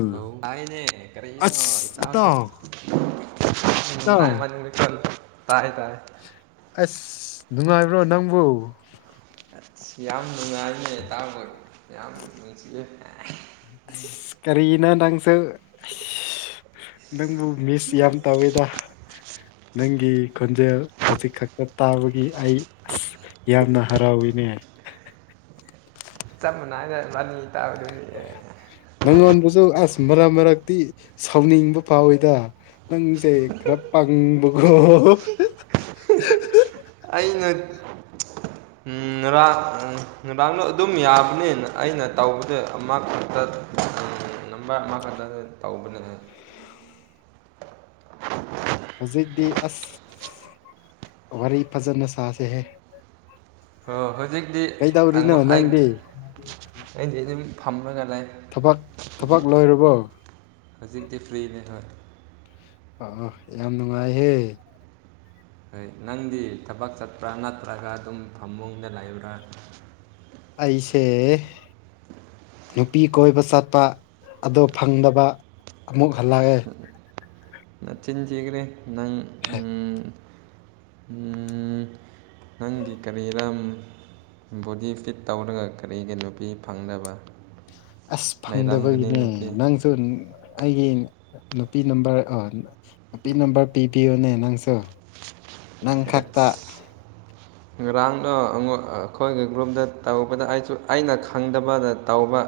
Hello ꯑꯩꯅꯦ ꯀꯔꯤꯅꯣ ꯑꯁ ꯏꯇꯟꯁꯦ ꯏꯇꯥꯎ [unintelligible] ꯏꯇꯥꯎ ꯅꯨꯡꯉꯥꯏ ꯃꯥꯟ [unintelligible] ꯇꯥꯏ ꯇꯥꯏ ꯑꯁ ꯅꯨꯡꯉꯥꯏꯕꯔꯣ ꯅꯪꯕꯨ ꯑꯁ ꯌꯥꯝ ꯅꯨꯡꯉꯥꯏꯅꯦ ꯏꯇꯥꯎꯕꯨ ꯌꯥꯝ ꯅꯨꯡꯁꯤꯌꯦ ꯑꯁ ꯀꯔꯤꯅꯣ ꯅꯪꯁꯨ ꯑꯁ ꯅꯪꯕꯨ ꯃꯤꯁ ꯌꯥꯝ ꯇꯧꯏꯗ ꯅꯪꯒꯤ ꯈꯣꯟꯖꯦꯜ ꯍꯧꯖꯤꯛ ꯈꯛꯇ ꯇꯥꯕꯒꯤ ꯑꯩ ꯑꯁ ꯌꯥꯝꯅ ꯍꯔꯥꯎꯋꯤꯅꯦ ꯆꯞ ꯃꯥꯟꯅꯥꯏꯅꯦ ꯏꯕꯥꯟꯅꯤ ꯇꯕꯗꯨꯒꯤ ꯅꯪꯉꯣꯟꯗꯁꯨ ꯑꯁ ꯃꯔꯛ ꯃꯔꯛꯇꯤ ꯁꯥꯎꯅꯤꯡꯕ ꯐꯥꯎꯋꯤꯗ ꯅꯪꯁꯦ ꯈꯔ ꯄꯪꯕꯀꯣ [unintelligible] ꯑꯩꯅꯥ ꯎꯝ ꯉꯔꯥꯡ ꯉꯔꯥꯡꯗꯣ ꯑꯗꯨꯝ ꯌꯥꯕꯅꯦ ꯑꯩꯅ ꯇꯧꯕꯗ ꯑꯃꯈꯛꯇ [inaudible] ꯅꯝꯕꯔ ꯑꯃ ꯈꯛꯇꯗ ꯇꯧꯕꯅꯦꯍꯦ ꯍꯧꯖꯤꯛꯇꯤ ꯑꯁ ꯋꯥꯔꯤ ꯐꯖꯅ ꯁꯥꯁꯦꯍꯦ ꯍꯣ ꯍꯧꯖꯤꯛꯇꯤ ꯀꯩꯗꯧꯔꯤꯅꯣ ꯑꯩꯉꯣ ꯑꯩ ꯅꯪꯗꯤ ꯑꯩꯗꯤ ꯗꯨꯝ ꯐꯝꯃꯒ ꯂꯩ ꯊꯕꯛ ꯍꯧꯖꯤꯛ ꯊꯕꯛ ꯂꯣꯏꯔꯕꯣ ꯍꯧꯖꯤꯛꯇꯤ ꯐ꯭ꯔꯤꯅꯦ ꯍꯣꯏ ꯑꯣ ꯑꯣ ꯌꯥꯝ ꯅꯨꯡꯉꯥꯏꯍꯦ ꯍꯣꯏ ꯅꯪꯗꯤ ꯊꯕꯛ ꯆꯠꯄ꯭ꯔꯥ ꯅꯠꯇ꯭ꯔꯒ ꯑꯗꯨꯝ ꯐꯃꯨꯡꯗ ꯂꯩꯕ꯭ꯔꯥ ꯑꯩꯁꯦ ꯅꯨꯄꯤ ꯀꯣꯏꯕ ꯆꯠꯄ ꯑꯗꯣ ꯐꯪꯗꯕ ꯑꯃꯨꯛ ꯍꯜꯂꯛꯑꯦ ꯅꯆꯤꯟ ꯊꯤꯒꯔꯦ ꯅꯪ ꯎꯝ ꯎꯝ ꯅꯪꯒꯤ ꯀꯔꯤ ꯔꯝ ꯕꯣꯗꯤ ꯐꯤꯠ ꯇꯧꯔꯒ ꯀꯔꯤꯒꯤ ꯅꯨꯄꯤ ꯐꯪꯗꯕ ꯑꯁ ꯂꯩꯔꯝꯒꯅꯤ ꯐꯪꯗꯕꯒꯤꯅꯦ ꯅꯨꯄꯤ ꯅꯪ [unintelligible] ꯑꯩꯒꯤ ꯅꯨꯄꯤ ꯅꯝꯕꯔ ꯑ ꯅꯨꯄꯤ ꯅꯝꯕꯔ ꯄꯤꯕꯤꯌꯨꯅꯦ ꯅꯪꯁꯨ ꯅꯪ ꯈꯛꯇ ꯑꯁ ꯉꯔꯥꯡꯗꯣ ꯑꯃꯨꯛ ꯑꯩꯈꯣꯏꯒꯤ ꯒ꯭ꯔꯨꯞꯗ ꯇꯧꯕꯗ ꯑꯩꯁꯨ ꯑꯩꯅ ꯈꯪꯗꯕꯗ ꯇꯧꯕ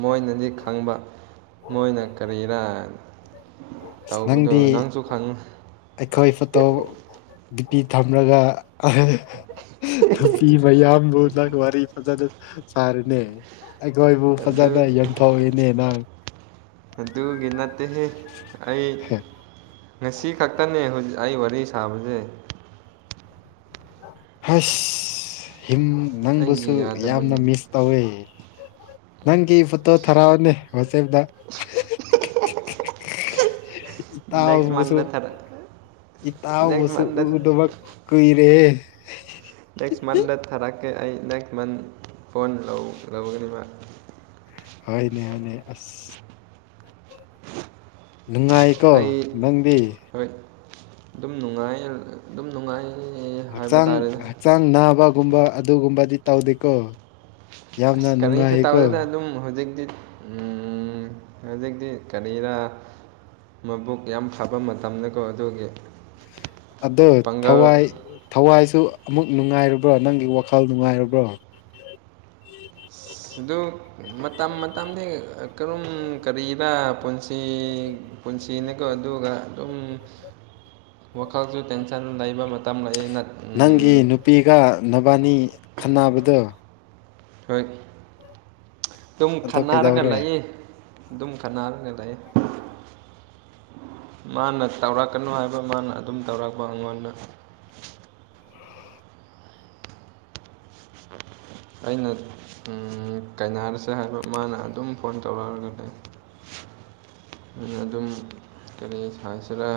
ꯃꯣꯏꯅꯗꯤ ꯈꯪꯕ ꯃꯣꯏꯅ ꯀꯔꯤꯔ ꯑꯁ ꯇꯧꯕꯗꯣ ꯅꯪꯗꯤ ꯅꯪꯁꯨ ꯈꯪꯉꯨ ꯑꯩꯈꯣꯏ ꯐꯣꯇꯣ ꯗꯤꯄꯤ ꯊꯝꯔꯒ ꯑꯍꯥ ꯍꯥ ꯅꯨꯄꯤ ꯃꯌꯥꯝꯕꯨ ꯅꯪ ꯋꯥꯔꯤ ꯐꯖꯅꯥ ꯁꯥꯔꯦꯅꯦ ꯑꯩꯈꯣꯏꯕꯨ ꯑꯗꯨ ꯐꯖꯅ ꯌꯣꯟꯊꯣꯛꯌꯦꯅꯦ ꯅꯪ ꯑꯗꯨꯒꯤ ꯅꯠꯇꯦꯍꯦ ꯑꯩ ꯉꯁꯤ ꯈꯛꯇꯅꯦ ꯍꯧꯖꯤ ꯑꯩ ꯋꯥꯔꯤ ꯁꯥꯕꯁꯦ ꯍꯁ ꯍꯤꯝ ꯅꯪꯕꯨꯁꯨ ꯑꯩꯒꯤ ꯌꯥꯝꯅ ꯌꯥꯗꯕꯒꯤ ꯃꯤꯁ ꯇꯧꯔꯦ ꯅꯪꯒꯤ ꯐꯣꯇꯣ ꯊꯥꯔꯛꯑꯣꯅꯦ ꯋꯥꯆꯦꯞꯗ ꯅꯦꯛꯁ ꯏꯇꯥꯎꯕꯨꯁꯨ ꯃꯟꯗ ꯊꯥꯔꯛ ꯅꯦꯛꯁ ꯏꯇꯥꯥꯎꯕꯨꯁꯨ ꯃꯟꯗ ꯎꯗꯕ ꯀꯨꯏꯔꯦꯍꯦ ꯅꯦꯛꯁ ꯃꯟꯗ ꯊꯥꯔꯛꯀꯦ ꯑꯩ ꯅꯦꯛꯁ ꯃꯟ ꯐꯣꯟ ꯂꯧ ꯂꯧꯒꯅꯤꯕ ꯍꯣꯏꯅꯦ ꯍꯣꯏꯅꯦ ꯑꯁ ꯅꯨꯡꯉꯥꯏꯀꯣ ꯑꯩ ꯅꯪꯗꯤ ꯍꯣꯏ ꯑꯗꯨꯝ ꯅꯨꯡꯉꯥꯏꯑ ꯑꯗꯨꯝ ꯅꯨꯡꯉꯥꯏ ꯍꯥꯏꯕ ꯍꯛꯆꯥꯡ ꯇꯥꯔꯦꯗ ꯍꯛꯆꯥꯡ ꯅꯥꯕꯒꯨꯝꯕ ꯑꯗꯨꯒꯨꯝꯕꯗꯤ ꯇꯧꯗꯦꯀꯣ ꯌꯥꯝꯅ ꯑꯁ ꯀꯔꯤꯁꯨ ꯇꯧꯗꯦꯗ ꯅꯨꯡꯉꯥꯏꯀꯣ ꯑꯗꯨꯝ ꯍꯧꯖꯤꯛꯇꯤ ꯎꯝ ꯍꯧꯖꯤꯛꯇꯤ ꯀꯔꯤꯔ ꯃꯕꯨꯛ ꯌꯥꯝ ꯐꯕ ꯃꯇꯝꯗꯀꯣ ꯑꯗꯨꯒꯤ ꯑꯗꯣ ꯄꯥꯡꯒꯜ ꯊꯋꯥꯏ ꯊꯋꯥꯏꯁꯨ ꯑꯃꯨꯛ ꯅꯨꯡꯉꯥꯏꯔꯕ꯭ꯔꯣ ꯅꯪꯒꯤ ꯋꯥꯈꯜ ꯅꯨꯡꯉꯥꯏꯔꯕ꯭ꯔꯣ ꯑꯁ ꯑꯗꯨ ꯃꯇꯝ ꯃꯇꯝꯗꯤ ꯀꯔꯨꯝ ꯀꯔꯤꯔ ꯄꯨꯟꯁꯤ ꯄꯨꯟꯁꯤꯅꯦꯀꯣ ꯑꯗꯨꯒ ꯑꯗꯨꯝ [inaudible] ꯋꯥꯈꯜꯁꯨ ꯇꯦꯟꯁꯟ ꯂꯩꯕ ꯃꯇꯝ ꯂꯩꯌꯦ ꯅꯠ ꯅꯪꯒꯤ ꯅꯨꯄꯤꯒ ꯅꯕꯥꯅꯤ ꯈꯠꯅꯕꯗꯣ ꯍꯣꯏ ꯑꯗꯨꯝ ꯑꯗꯣ ꯈꯠꯅꯔꯒꯥ ꯀꯩꯗꯧꯔꯦ ꯂꯩꯌꯦ ꯑꯗꯨꯝ ꯈꯠꯅꯔꯒ ꯂꯩꯌꯦ ꯃꯥꯅ ꯇꯧꯔꯛꯀꯅꯨ ꯍꯥꯏꯕ ꯃꯥꯅ ꯑꯗꯨꯝ ꯇꯧꯔꯛꯄ ꯑꯉꯣꯟꯗ ꯑꯩꯅ ꯎꯝ ꯀꯥꯏꯅꯔꯁꯦ ꯍꯥꯏꯕ ꯃꯥꯅ ꯑꯗꯨꯝ ꯐꯣꯟ ꯇꯧꯔꯛꯑꯒꯅꯦ ꯑꯩꯅ ꯑꯗꯨꯝ ꯀꯔꯤ ꯍꯥꯏꯁꯤꯔ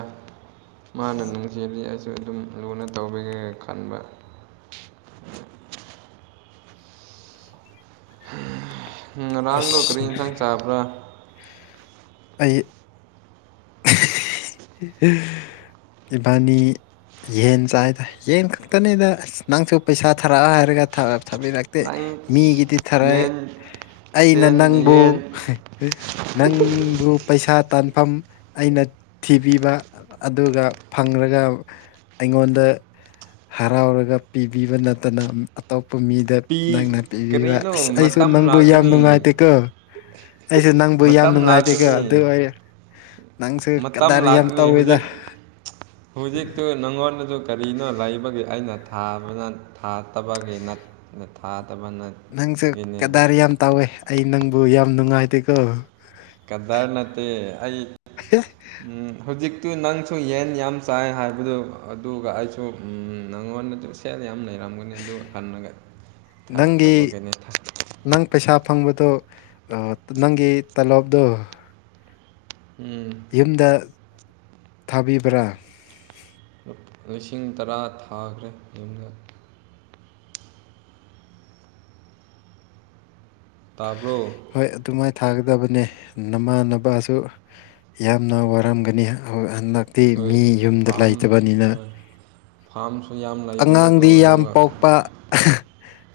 ꯃꯥꯅ ꯅꯨꯡꯁꯤꯔꯗꯤ ꯑꯩꯁꯨ ꯑꯗꯨꯝ ꯂꯨꯅ ꯇꯧꯕꯤꯒꯦ ꯈꯟꯕ ꯉꯔꯥꯡꯗꯣ ꯀꯔꯤ ꯑꯁ ꯏꯟꯁꯥꯡ ꯆꯥꯕ꯭ꯔꯥ ꯑꯩ ꯏꯕꯥꯅꯤ ꯌꯦꯟ ꯆꯥꯏꯗ ꯌꯦꯟ ꯈꯛꯇꯅꯤꯗ ꯑꯥꯁ ꯅꯪꯁꯨ ꯄꯩꯁꯥ ꯊꯥꯔꯛꯑ ꯍꯥꯏꯔꯒ ꯊꯔꯛ ꯊꯥꯕꯤꯔꯛ ꯇꯦ ꯅꯪ ꯃꯤꯒꯤꯗꯤ ꯊꯔꯛꯑꯦ ꯌꯦꯟ ꯑꯩꯅ ꯆꯦꯟ ꯅꯪꯕꯨ ꯌꯦꯟ ꯅꯪꯕꯨ ꯄꯩꯁꯥ ꯇꯥꯟꯐꯝ ꯑꯩꯅ ꯊꯤꯕꯤꯕ ꯑꯗꯨꯒ ꯐꯪ꯭ꯒꯔꯒ ꯑꯩꯉꯣꯟꯗ ꯍꯔꯥꯎꯔꯒ ꯄꯤꯕꯤꯕ ꯅꯠꯇꯅ ꯑꯇꯣꯞꯄ ꯃꯤꯗ ꯄꯤ ꯅꯪꯅ ꯄꯤꯕꯤꯕ ꯀꯔꯤꯅꯣ ꯑꯁ ꯑꯩꯁꯨ ꯃꯇꯝ ꯅꯪꯕꯨ ꯌꯥꯝ ꯂꯥꯛꯀꯅꯤ ꯅꯨꯡꯉꯥꯏꯇꯦꯀꯣ ꯑꯩꯁꯨ ꯅꯪꯕꯨ ꯌꯥꯝ ꯃꯇꯝ ꯅꯨꯡꯉꯥꯏꯇꯦ ꯀꯣ ꯑꯗꯨ ꯂꯥꯛꯀꯅꯤ ꯑꯩ ꯅꯪꯁꯨ ꯃꯇꯝ ꯀꯗꯥꯔ ꯌꯥꯝ ꯂꯥꯛꯀꯅꯤ ꯇꯧꯋꯤꯗ ꯍꯧꯖꯤꯛ ꯍꯧꯖꯤꯛꯇꯨ ꯅꯪꯉꯣꯟꯗꯖꯨ ꯀꯔꯤꯅꯣ ꯂꯩꯕꯒꯤ ꯑꯩꯅ ꯊꯥꯕꯅ ꯊꯥꯗꯕꯒꯤ ꯅꯠ ꯅꯠ ꯊꯥꯗꯕ ꯅꯠ ꯅꯪꯁꯨ ꯀꯗꯔ ꯌꯥꯝ ꯇꯥꯎꯋꯦ ꯑꯩ ꯅꯪꯕꯨ ꯌꯥꯝ ꯅꯨꯡꯉꯥꯏꯇꯦꯀꯣ ꯀꯗꯔ ꯅꯠꯇꯦ ꯑꯩ ꯑꯦ ꯎꯝ ꯍꯧꯖꯤꯛꯇꯨ ꯅꯪꯁꯨ ꯌꯦꯟ ꯌꯥꯝ ꯆꯥꯏ ꯍꯥꯏꯕꯗꯨ ꯑꯗꯨꯒ ꯑꯩꯁꯨ ꯎꯝ ꯅꯪꯉꯣꯟꯗꯗꯨ ꯁꯦꯜꯅ ꯌꯥꯝ ꯂꯩꯔꯝꯒꯅꯤ ꯑꯗꯨ ꯍꯟꯅꯒ ꯅꯪꯒꯤ ꯊꯥꯔꯛꯇꯕꯒꯤꯅꯤꯗ ꯅꯪ ꯄꯩꯁꯥ ꯐꯪꯕꯗꯨ ꯑꯣ ꯅꯪꯒꯤ ꯇꯂꯣꯞꯗꯨ ꯎꯝ ꯌꯨꯝꯗ ꯊꯥꯕꯤꯕ꯭ꯔꯥ꯫ ꯂꯤꯁꯤꯡ ꯇꯔꯥ ꯊꯥꯈ꯭ꯔꯦ ꯌꯨꯝꯗ꯫ ꯇꯥꯕ꯭ꯔꯣ ꯍꯣꯏ ꯑꯗꯨꯃꯥꯏ꯫ ꯊꯥꯒꯗꯕꯅꯦ ꯅꯃꯥ ꯅꯄꯥꯁꯨ ꯌꯥꯝꯅ ꯋꯥꯔꯝꯒꯅꯤ ꯍꯣ ꯍꯟꯗꯛ꯫ ꯗꯤ ꯃꯤ ꯍꯣꯏ ꯌꯨꯝꯗ ꯐꯥꯝ ꯂꯩꯇꯕꯅꯤꯅ꯫ ꯍꯣꯏ ꯐꯥꯝꯁꯨ ꯌꯥꯝ ꯑꯉꯥꯡꯗꯤ ꯂꯩꯕꯅꯀꯣ ꯌꯥꯝ ꯑꯗꯨꯒ ꯄꯣꯛꯄ꯫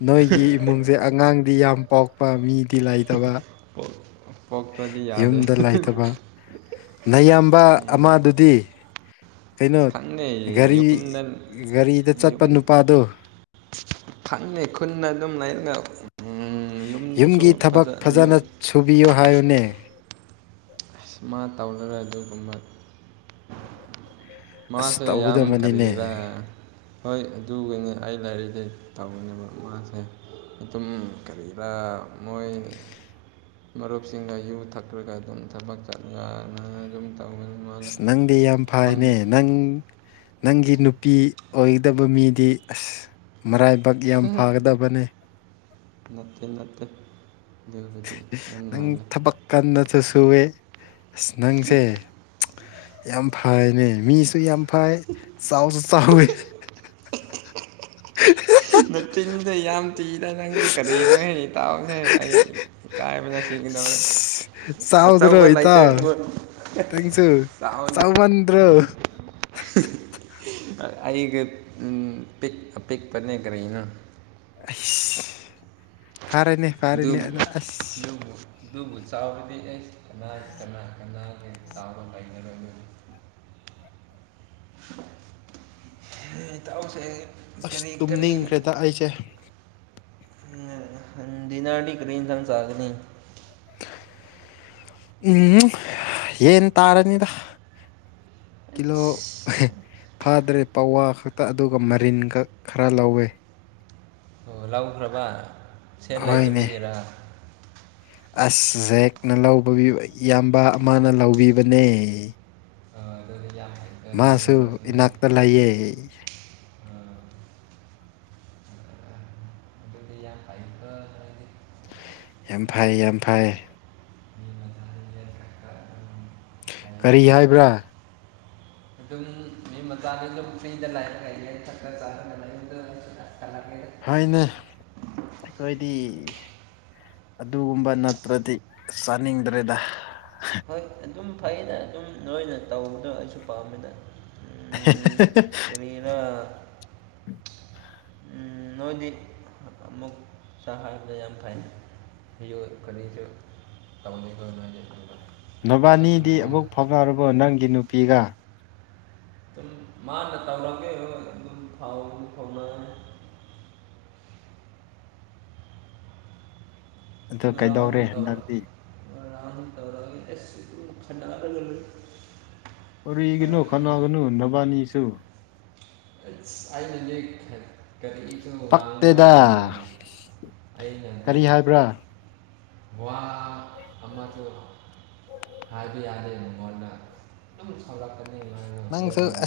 ꯅꯣꯏꯒꯤ ꯏꯃꯨꯡꯁꯦ ꯑꯉꯥꯡꯗꯤ ꯌꯥꯝ ꯄꯣꯛꯄ ꯃꯤ ꯄꯣ ꯄꯣꯛꯇ꯭ꯔꯗꯤ ꯌꯥꯗꯦ꯫ ꯌꯨꯝꯗ ꯂꯩꯇꯕ ꯅꯌꯥꯝꯕ ꯑꯃꯗꯨꯗꯤ꯫ ꯀꯩꯅꯣ ꯈꯪꯗꯦ ꯒꯥꯔꯤ ꯌꯨꯝꯗ ꯒꯥꯔꯤꯗ ꯆꯠꯄ ꯅꯨꯄꯥꯗꯣ꯫ ꯐꯪꯅꯤ ꯈꯨꯨꯟꯅ ꯑꯗꯨꯝ ꯂꯩꯔꯒ꯫ ꯎꯝ, ꯌꯨꯝꯒꯤ ꯌꯨꯝꯁꯨ ꯊꯕꯛ ꯐꯖ ꯌꯨꯝ ꯐꯖꯅ ꯁꯨꯕꯤꯌꯨ ꯍꯥꯏꯌꯨꯅꯦ꯫ ꯁꯨꯃꯥꯏꯅ ꯇꯧꯔꯒ ꯑꯗꯨꯒꯨꯝꯕ꯫ ꯑꯁ ꯃꯥꯁꯦ ꯌꯥꯝ ꯇꯧꯒꯗꯕꯅꯤꯅꯦ ꯀꯔꯤꯔ꯫ ꯍꯣꯏ ꯑꯗꯨꯒꯤꯅꯦ ꯑꯩ ꯂꯥꯏꯔꯤꯁꯦ ꯇꯧꯅꯦꯕ ꯃꯥꯁꯦ ꯑꯗꯨꯝ ꯀꯔꯤꯔꯥ ꯃꯣꯏ꯫ ꯃꯔꯨꯞꯁꯤꯡꯅ ꯌꯨ ꯊꯛꯈ꯭ꯔꯒ ꯑꯗꯨꯝ ꯊꯕꯛ ꯆꯠꯂꯒꯅ ꯑꯗꯨꯝ ꯇꯧꯒꯅꯤ꯫ ꯑꯁ ꯅꯪꯗꯤ ꯌꯥꯝ ꯐꯩꯌꯦꯅꯦ ꯅꯪ꯫ ꯅꯪꯒꯤ ꯅꯨꯄꯤ ꯑꯣꯏꯒꯗꯕ ꯃꯤꯗꯤ ꯑꯁ ꯃꯔꯥꯏꯕꯛ ꯌꯥꯝ ꯐꯒꯗꯕꯅꯤ꯫ ꯅꯠꯇꯦ ꯅꯠꯇꯦ ꯑꯗꯨꯕꯨꯗꯤ ꯌꯥꯝ ꯅꯪ ꯂꯥꯜꯂꯦ꯫ ꯊꯕꯛ ꯀꯟꯅꯁꯨ ꯁꯨꯋꯦ ꯑꯁ ꯅꯪꯁꯦ꯫ ꯌꯥꯝ ꯐꯩꯅꯦ ꯃꯤꯁꯨ ꯌꯥꯝ ꯐꯩ ꯆꯥꯎꯁꯨ ꯆꯥꯎꯋꯤ꯫ [unintelligible] [unintelligible] ꯅꯇꯦ ꯌꯥꯝ ꯊꯤ ꯅꯪꯗꯨ ꯀꯔꯤꯅꯣ ꯇꯥꯎꯍꯦ ꯑꯩ꯫ ꯏꯀꯥꯏꯕꯅ ꯁꯤꯒꯗꯧꯔꯦ꯫ ꯏꯁ ꯆꯥꯎꯗ꯭ꯔꯣ ꯑꯆꯧꯕ ꯂꯩꯇꯦ ꯏꯇꯥꯎ ꯅꯪꯁꯨ ꯆꯧꯅꯤ ꯆꯥꯎꯃꯟꯗ꯭ꯔꯣ ꯀꯔꯤ ꯑꯩꯒ ꯎꯝ ꯄꯤꯛ ꯑꯄꯤꯛꯄꯅꯦ ꯀꯔꯤꯅꯣ꯫ ꯑꯁ ꯐꯔꯦꯅꯦ꯫ ꯑꯗꯨ ꯐꯔꯦꯅꯦ ꯑꯗ ꯑꯁ ꯑꯗꯨꯕꯨ꯫ ꯑꯗꯨꯕꯨ ꯆꯥꯎꯕꯗꯤ ꯑꯦꯁ ꯀꯅꯥ ꯀꯅꯥ ꯀꯅꯥ ꯍꯦꯛ ꯆꯥꯎꯕ ꯂꯩꯅꯔꯝꯒꯅꯤ꯫ ꯏꯇꯥꯎꯁꯦ꯫ ꯑꯁ ꯀꯔꯤ ꯀꯔꯤ ꯇꯨꯝꯅꯤꯡꯈ꯭ꯔꯦꯗ ꯑꯩꯁꯦ꯫ ꯎꯝ ꯗꯤꯅꯥꯔꯗꯤ ꯀꯔꯤ ꯏꯟꯁꯥꯡ ꯆꯥꯒꯅꯤ꯫ ꯎꯝ ꯌꯦꯟ ꯇꯥꯔꯅꯤꯗ꯫ ꯀꯤꯂꯣ ꯐꯥꯗ꯭ꯔꯦ ꯄꯋꯥ ꯈꯛꯇ ꯑꯗꯨꯒ ꯃꯔꯤꯟ ꯈꯛ ꯈꯔ ꯂꯧꯋꯦ꯫ ꯑꯣ ꯂꯧꯈ꯭ꯔꯕ ꯁꯦꯠ ꯍꯣꯏꯅꯦ ꯂꯥꯏꯇꯕꯒꯤꯔꯥ꯫ ꯑꯁ ꯖꯦꯛꯅ ꯂꯧꯕ ꯏꯌꯥꯝꯕ ꯑꯃꯅ ꯂꯧꯕꯤꯕꯅꯦ꯫ ꯑ ꯑꯗꯨꯗꯤ ꯌꯥꯝ ꯅꯣꯏ ꯃꯥꯁꯨ ꯃꯔꯨꯞꯁꯤꯡꯗꯤ ꯏꯅꯥꯛꯇ ꯂꯩꯌꯦ꯫ ꯑꯥ ꯑꯗꯨꯗꯤ ꯌꯥꯝ ꯐꯩꯀꯣ꯫ ꯌꯥꯝ ꯐꯩ ꯌꯥꯝ ꯐꯩ꯫ ꯃꯤ ꯃꯆꯥꯗꯤ ꯌꯦꯠ ꯈꯔ ꯈꯔ ꯑꯗꯨꯝ ꯀꯔꯤ ꯂꯩꯗꯅ ꯍꯥꯏꯕ꯭ꯔꯥ꯫ ꯑꯗꯨꯝ ꯃꯤ ꯃꯆꯥꯗꯤ ꯑꯗꯨꯝ ꯐ꯭ꯔꯤꯗ ꯂꯥꯏꯔꯒ ꯌꯦ ꯊꯛꯀ ꯆꯥꯔꯒ ꯂꯩꯗ ꯀꯜꯂꯛꯑꯦ꯫ ꯍꯣꯏꯅꯦ ꯑꯩꯈꯣꯏꯗꯤ꯫ ꯑꯗꯨꯒꯨꯝꯕ ꯅꯠꯇ꯭ꯔꯗꯤ ꯆꯥꯅꯤꯡꯗ꯭ꯔꯦꯗ ꯍꯣꯏ ꯑꯗꯨꯝ ꯐꯩꯅ ꯑꯗꯨꯝ ꯅꯣꯏꯅ ꯇꯧꯕꯗꯣ ꯑꯩꯁꯨ ꯄꯥꯝꯃꯤꯅ ꯎꯝ [unintelligible] ꯀꯔꯤꯔ ꯑꯝ ꯅꯣꯏꯗꯤ ꯑꯃꯨꯛꯇ ꯍꯥꯏꯕꯗ ꯌꯥꯝ ꯐꯩꯩ ꯑꯩ ꯀꯔꯤꯁꯨ ꯇꯃꯗ ꯑꯣꯏ [unintelligible] ꯅꯕꯥꯅꯤꯗꯤ ꯑꯃꯨꯛ ꯐꯥꯎꯅꯔꯕꯣ ꯅꯪꯒꯤ ꯅꯨꯄꯤꯒ ꯑꯗꯨꯨꯝ ꯃꯥꯅ ꯇꯧꯔꯝꯒꯦ ꯑꯗꯨꯝ ꯐꯥꯎ ꯐꯥꯎꯅꯔꯦ ꯑꯗꯣ ꯀꯩꯗꯧꯔꯦ ꯉꯔꯥꯡ ꯇꯧꯔꯛ ꯍꯟꯗꯛꯇꯤ ꯉꯔꯥꯡ ꯇꯧꯔꯛ ꯑꯁ ꯈꯠꯅꯕꯗ ꯂꯣꯢꯔꯦ ꯀꯔꯤꯒꯤꯅꯣ ꯈꯠꯅꯒꯅꯨ ꯅꯕꯥꯅꯤꯁꯨ ꯑꯩꯁ ꯑꯩꯒꯤ [unintelligible] ꯀꯔꯤ ꯏꯁꯨ ꯉꯥꯡꯕ ꯄꯛꯇꯦꯗ ꯌ [unintelligible] ꯑꯩꯅꯗꯤ ꯀꯔꯤ ꯍꯥꯏꯕ꯭ꯔꯥ ꯋꯥ ꯑꯃꯗꯨ ꯍꯥꯏꯕ ꯌꯥꯗꯦ ꯃꯉꯣꯟꯗ ꯑꯗꯨꯝ ꯁꯥꯎꯔꯛꯒꯅꯤ ꯑꯗꯨꯒꯤꯅꯦ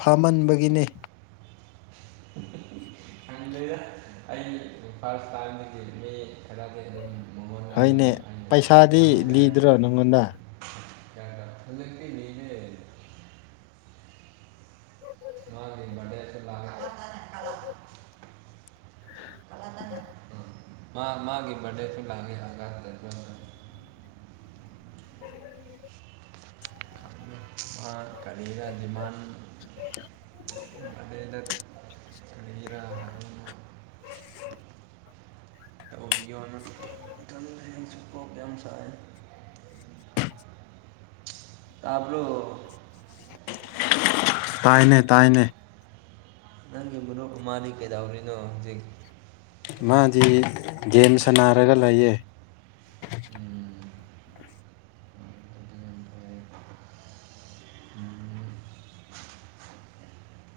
ꯐꯥꯝꯍꯟꯕꯒꯤꯅꯦ [inaudible] ꯈꯪꯗꯦꯗ ꯑꯩ ꯏꯝꯐꯥꯜ [unintelligible] ꯇꯥꯗꯤ ꯃꯤ ꯈꯔꯗꯤ ꯑꯗꯨꯝ ꯃꯉꯣꯟꯗ ꯑꯗꯨꯝ ꯍꯣꯏꯅꯦ ꯑꯩꯅ ꯄꯩꯁꯥꯗꯤ ꯂꯤꯗ꯭ꯔꯣ ꯅꯪꯉꯣꯟꯗ ꯑꯥ ꯍꯧꯖꯤꯛꯇꯤ ꯅꯤꯗꯦ ꯦ [unintelligible] ꯃꯥꯒꯤ ꯕꯔꯗꯦꯁꯤ ꯂꯥꯡꯒꯤꯗ [unintelligible] ꯎ [unintelligible] ꯃꯥ ꯀꯔꯤꯔ ꯗꯤꯃꯥꯟ ꯑꯗꯗꯠ [unintelligible] ꯀꯔꯤꯔ ꯇꯧꯕꯤꯌꯣꯅ ꯑꯩ ꯀꯣꯛ ꯌꯥꯝ ꯁꯥꯢ ꯇꯥꯕ꯭ꯔꯣ ꯇꯥꯏꯅꯦ ꯇꯥꯏꯅꯦ ꯅꯪꯒꯤ ꯃꯔꯨꯞ ꯑꯃꯗꯤ ꯀꯩꯗꯧꯔꯤꯅꯣ ꯍꯧꯖꯤꯛ ꯃꯥꯗꯤ ꯒꯦꯝ ꯁꯅꯔꯒ ꯂꯩꯌꯦ ꯎꯝ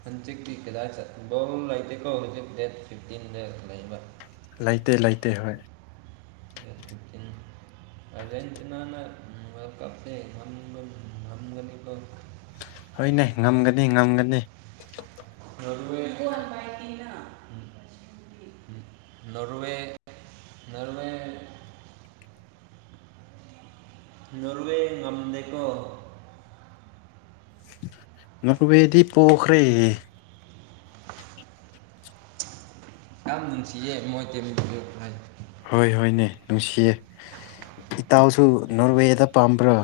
ꯍꯟꯆꯤꯛꯇꯀꯤ ꯀꯤꯗꯥꯢ ꯐꯨꯠꯕꯣꯜ ꯂꯩꯇꯦꯀꯣ ꯍꯧꯖꯤꯛ ꯗꯦꯠ ꯐꯤꯐꯇꯤꯟꯗ ꯂꯩꯕ ꯂꯩꯇꯦ ꯂꯩꯇꯦ ꯍꯣꯏ ꯗꯦꯠ ꯐꯤꯞꯇꯤꯟ [inaudible] [unintelligible] ꯍꯣꯏꯅꯦ ꯉꯝꯒꯅꯤ ꯉꯝꯒꯅꯤ [unintelligible] [unintelligible] ꯅꯣꯔꯋꯦ ꯉꯝꯗꯦꯀꯣ ꯅꯣꯔꯋꯦꯗꯤ ꯄꯣꯈꯔꯦ ꯌꯥꯝ ꯅꯨꯡꯁꯤꯌꯦ ꯃꯣꯏ ꯇꯤꯝꯗꯣ ꯍꯥꯏꯗꯤ ꯍꯣꯏ ꯍꯣꯏꯅꯦ ꯅꯨꯡꯁꯤꯌꯦ ꯏꯇꯥꯎꯁꯨ ꯅꯣꯔꯋꯦꯗ ꯄꯥꯝꯕ꯭ꯔꯣ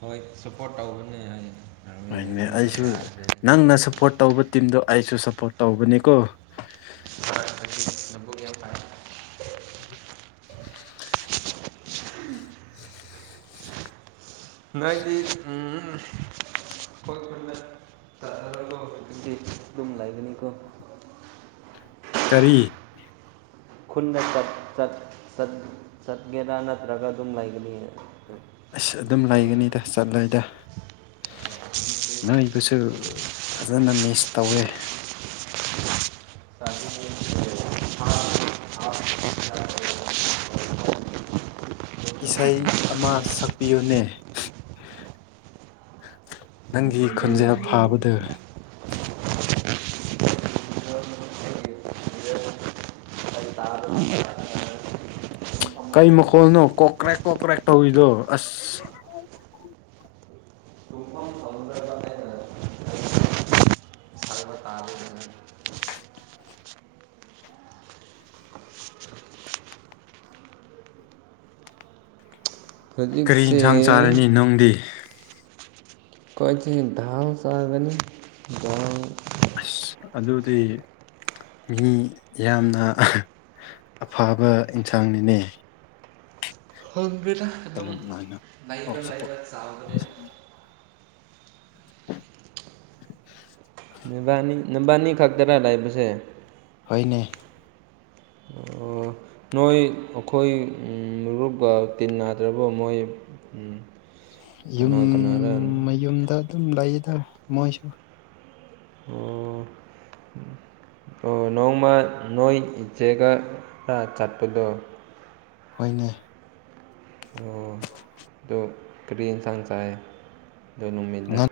ꯍꯣꯏ ꯁꯞꯄꯣꯔꯠ ꯇꯧꯕꯅꯦ ꯑꯩ ꯅꯣꯔꯋꯦꯗ ꯑꯗꯨꯒ ꯌꯥꯗ꯭ꯔꯦ ꯅꯪꯅ ꯁꯄꯣꯔꯠ ꯇꯧꯕ ꯇꯤꯝꯗꯣ ꯑꯩꯁꯨ ꯁꯄꯣꯔꯠ ꯇꯧꯕꯅꯤꯀꯣ [unintelligible] [inaudible] ꯅꯣꯏꯗꯤ ꯎꯝ [unintelligible] [unintelligible] ꯇꯨꯝ ꯂꯩꯕꯅꯤꯀꯣ ꯀꯔꯤ ꯈꯨꯟꯗ ꯆꯠ ꯆꯠ ꯆꯠ ꯆꯠꯒꯦꯔꯥ ꯅꯠꯇ꯭ꯔꯒ ꯑꯗꯨꯝ ꯂꯩꯒꯅꯤ ꯑꯗꯣ ꯑꯁ ꯑꯗꯨꯝ ꯂꯩꯒꯅꯤꯗ ꯆꯠꯂꯣꯏꯗ ꯅꯣꯏꯕꯨꯁꯨ ꯐꯖꯅ ꯃꯤꯁ ꯇꯧꯋꯦ [unintelligible] ꯏꯁꯩ ꯑꯃ ꯁꯛꯄꯤꯌꯨꯅꯦ ꯅꯪꯒꯤ ꯈꯨꯟꯖꯦꯟ ꯐꯥꯕꯗꯨ [unintelligible] ꯀꯩ ꯃꯈꯣꯜꯅꯣ ꯀꯣ ꯀ꯭ꯔꯦꯛ ꯀꯣ ꯀ꯭ꯔꯦꯛ ꯇꯧꯋꯤꯗꯣ ꯑꯁ [unintelligible] [unintelligible] ꯀꯔꯤ ꯍꯧꯖꯤꯛꯁꯦ ꯏꯟꯁꯥꯡ ꯆꯥꯔꯅꯤ ꯑꯩꯈꯣꯏꯁꯦ ꯅꯨꯡꯗꯤ [unintelligible] ꯑꯁ ꯑꯗꯨꯗꯤ ꯃꯤ ꯌꯥꯝꯅ ꯑꯐꯕ ꯏꯟꯁꯥꯡꯅꯤꯅꯦ [unintelligible] ꯑꯗꯨꯝ ꯇꯂꯨꯞ ꯅꯥꯏꯅ ꯂꯩꯕ ꯂꯩꯕ ꯆꯕꯅꯦ ꯅꯨꯕꯥꯅꯤ ꯅꯨꯕꯥꯅꯤ ꯈꯛꯇꯔ ꯂꯩꯕꯁꯦ ꯍꯣꯏꯅꯦ ꯑꯣ [unintelligible] ꯅꯣꯏ ꯑꯩꯈꯣꯏ ꯎꯝ ꯔꯨꯞꯕ ꯇꯤꯟ ꯅꯥꯗ꯭ꯔꯕ ꯃꯣꯏ ꯌꯨꯝ ꯀꯅꯥ ꯀꯅꯥꯔ ꯃꯌꯨꯝꯗ ꯑꯗꯨꯝ ꯂꯩꯗ ꯃꯣꯏꯁꯨ ꯑꯣ [inaudible] ꯑꯣ ꯅꯣꯡꯃ ꯅꯣꯏ ꯏꯆꯦꯒ ꯈꯔ ꯆꯠꯄꯗꯣ ꯍꯣꯏꯅꯦ ꯑꯣ ꯗꯣ ꯀ꯭ꯔꯤ ꯏꯟꯁꯥꯡ ꯆꯥꯏ ꯗꯣ ꯅꯨꯃꯤꯗ ꯉꯟ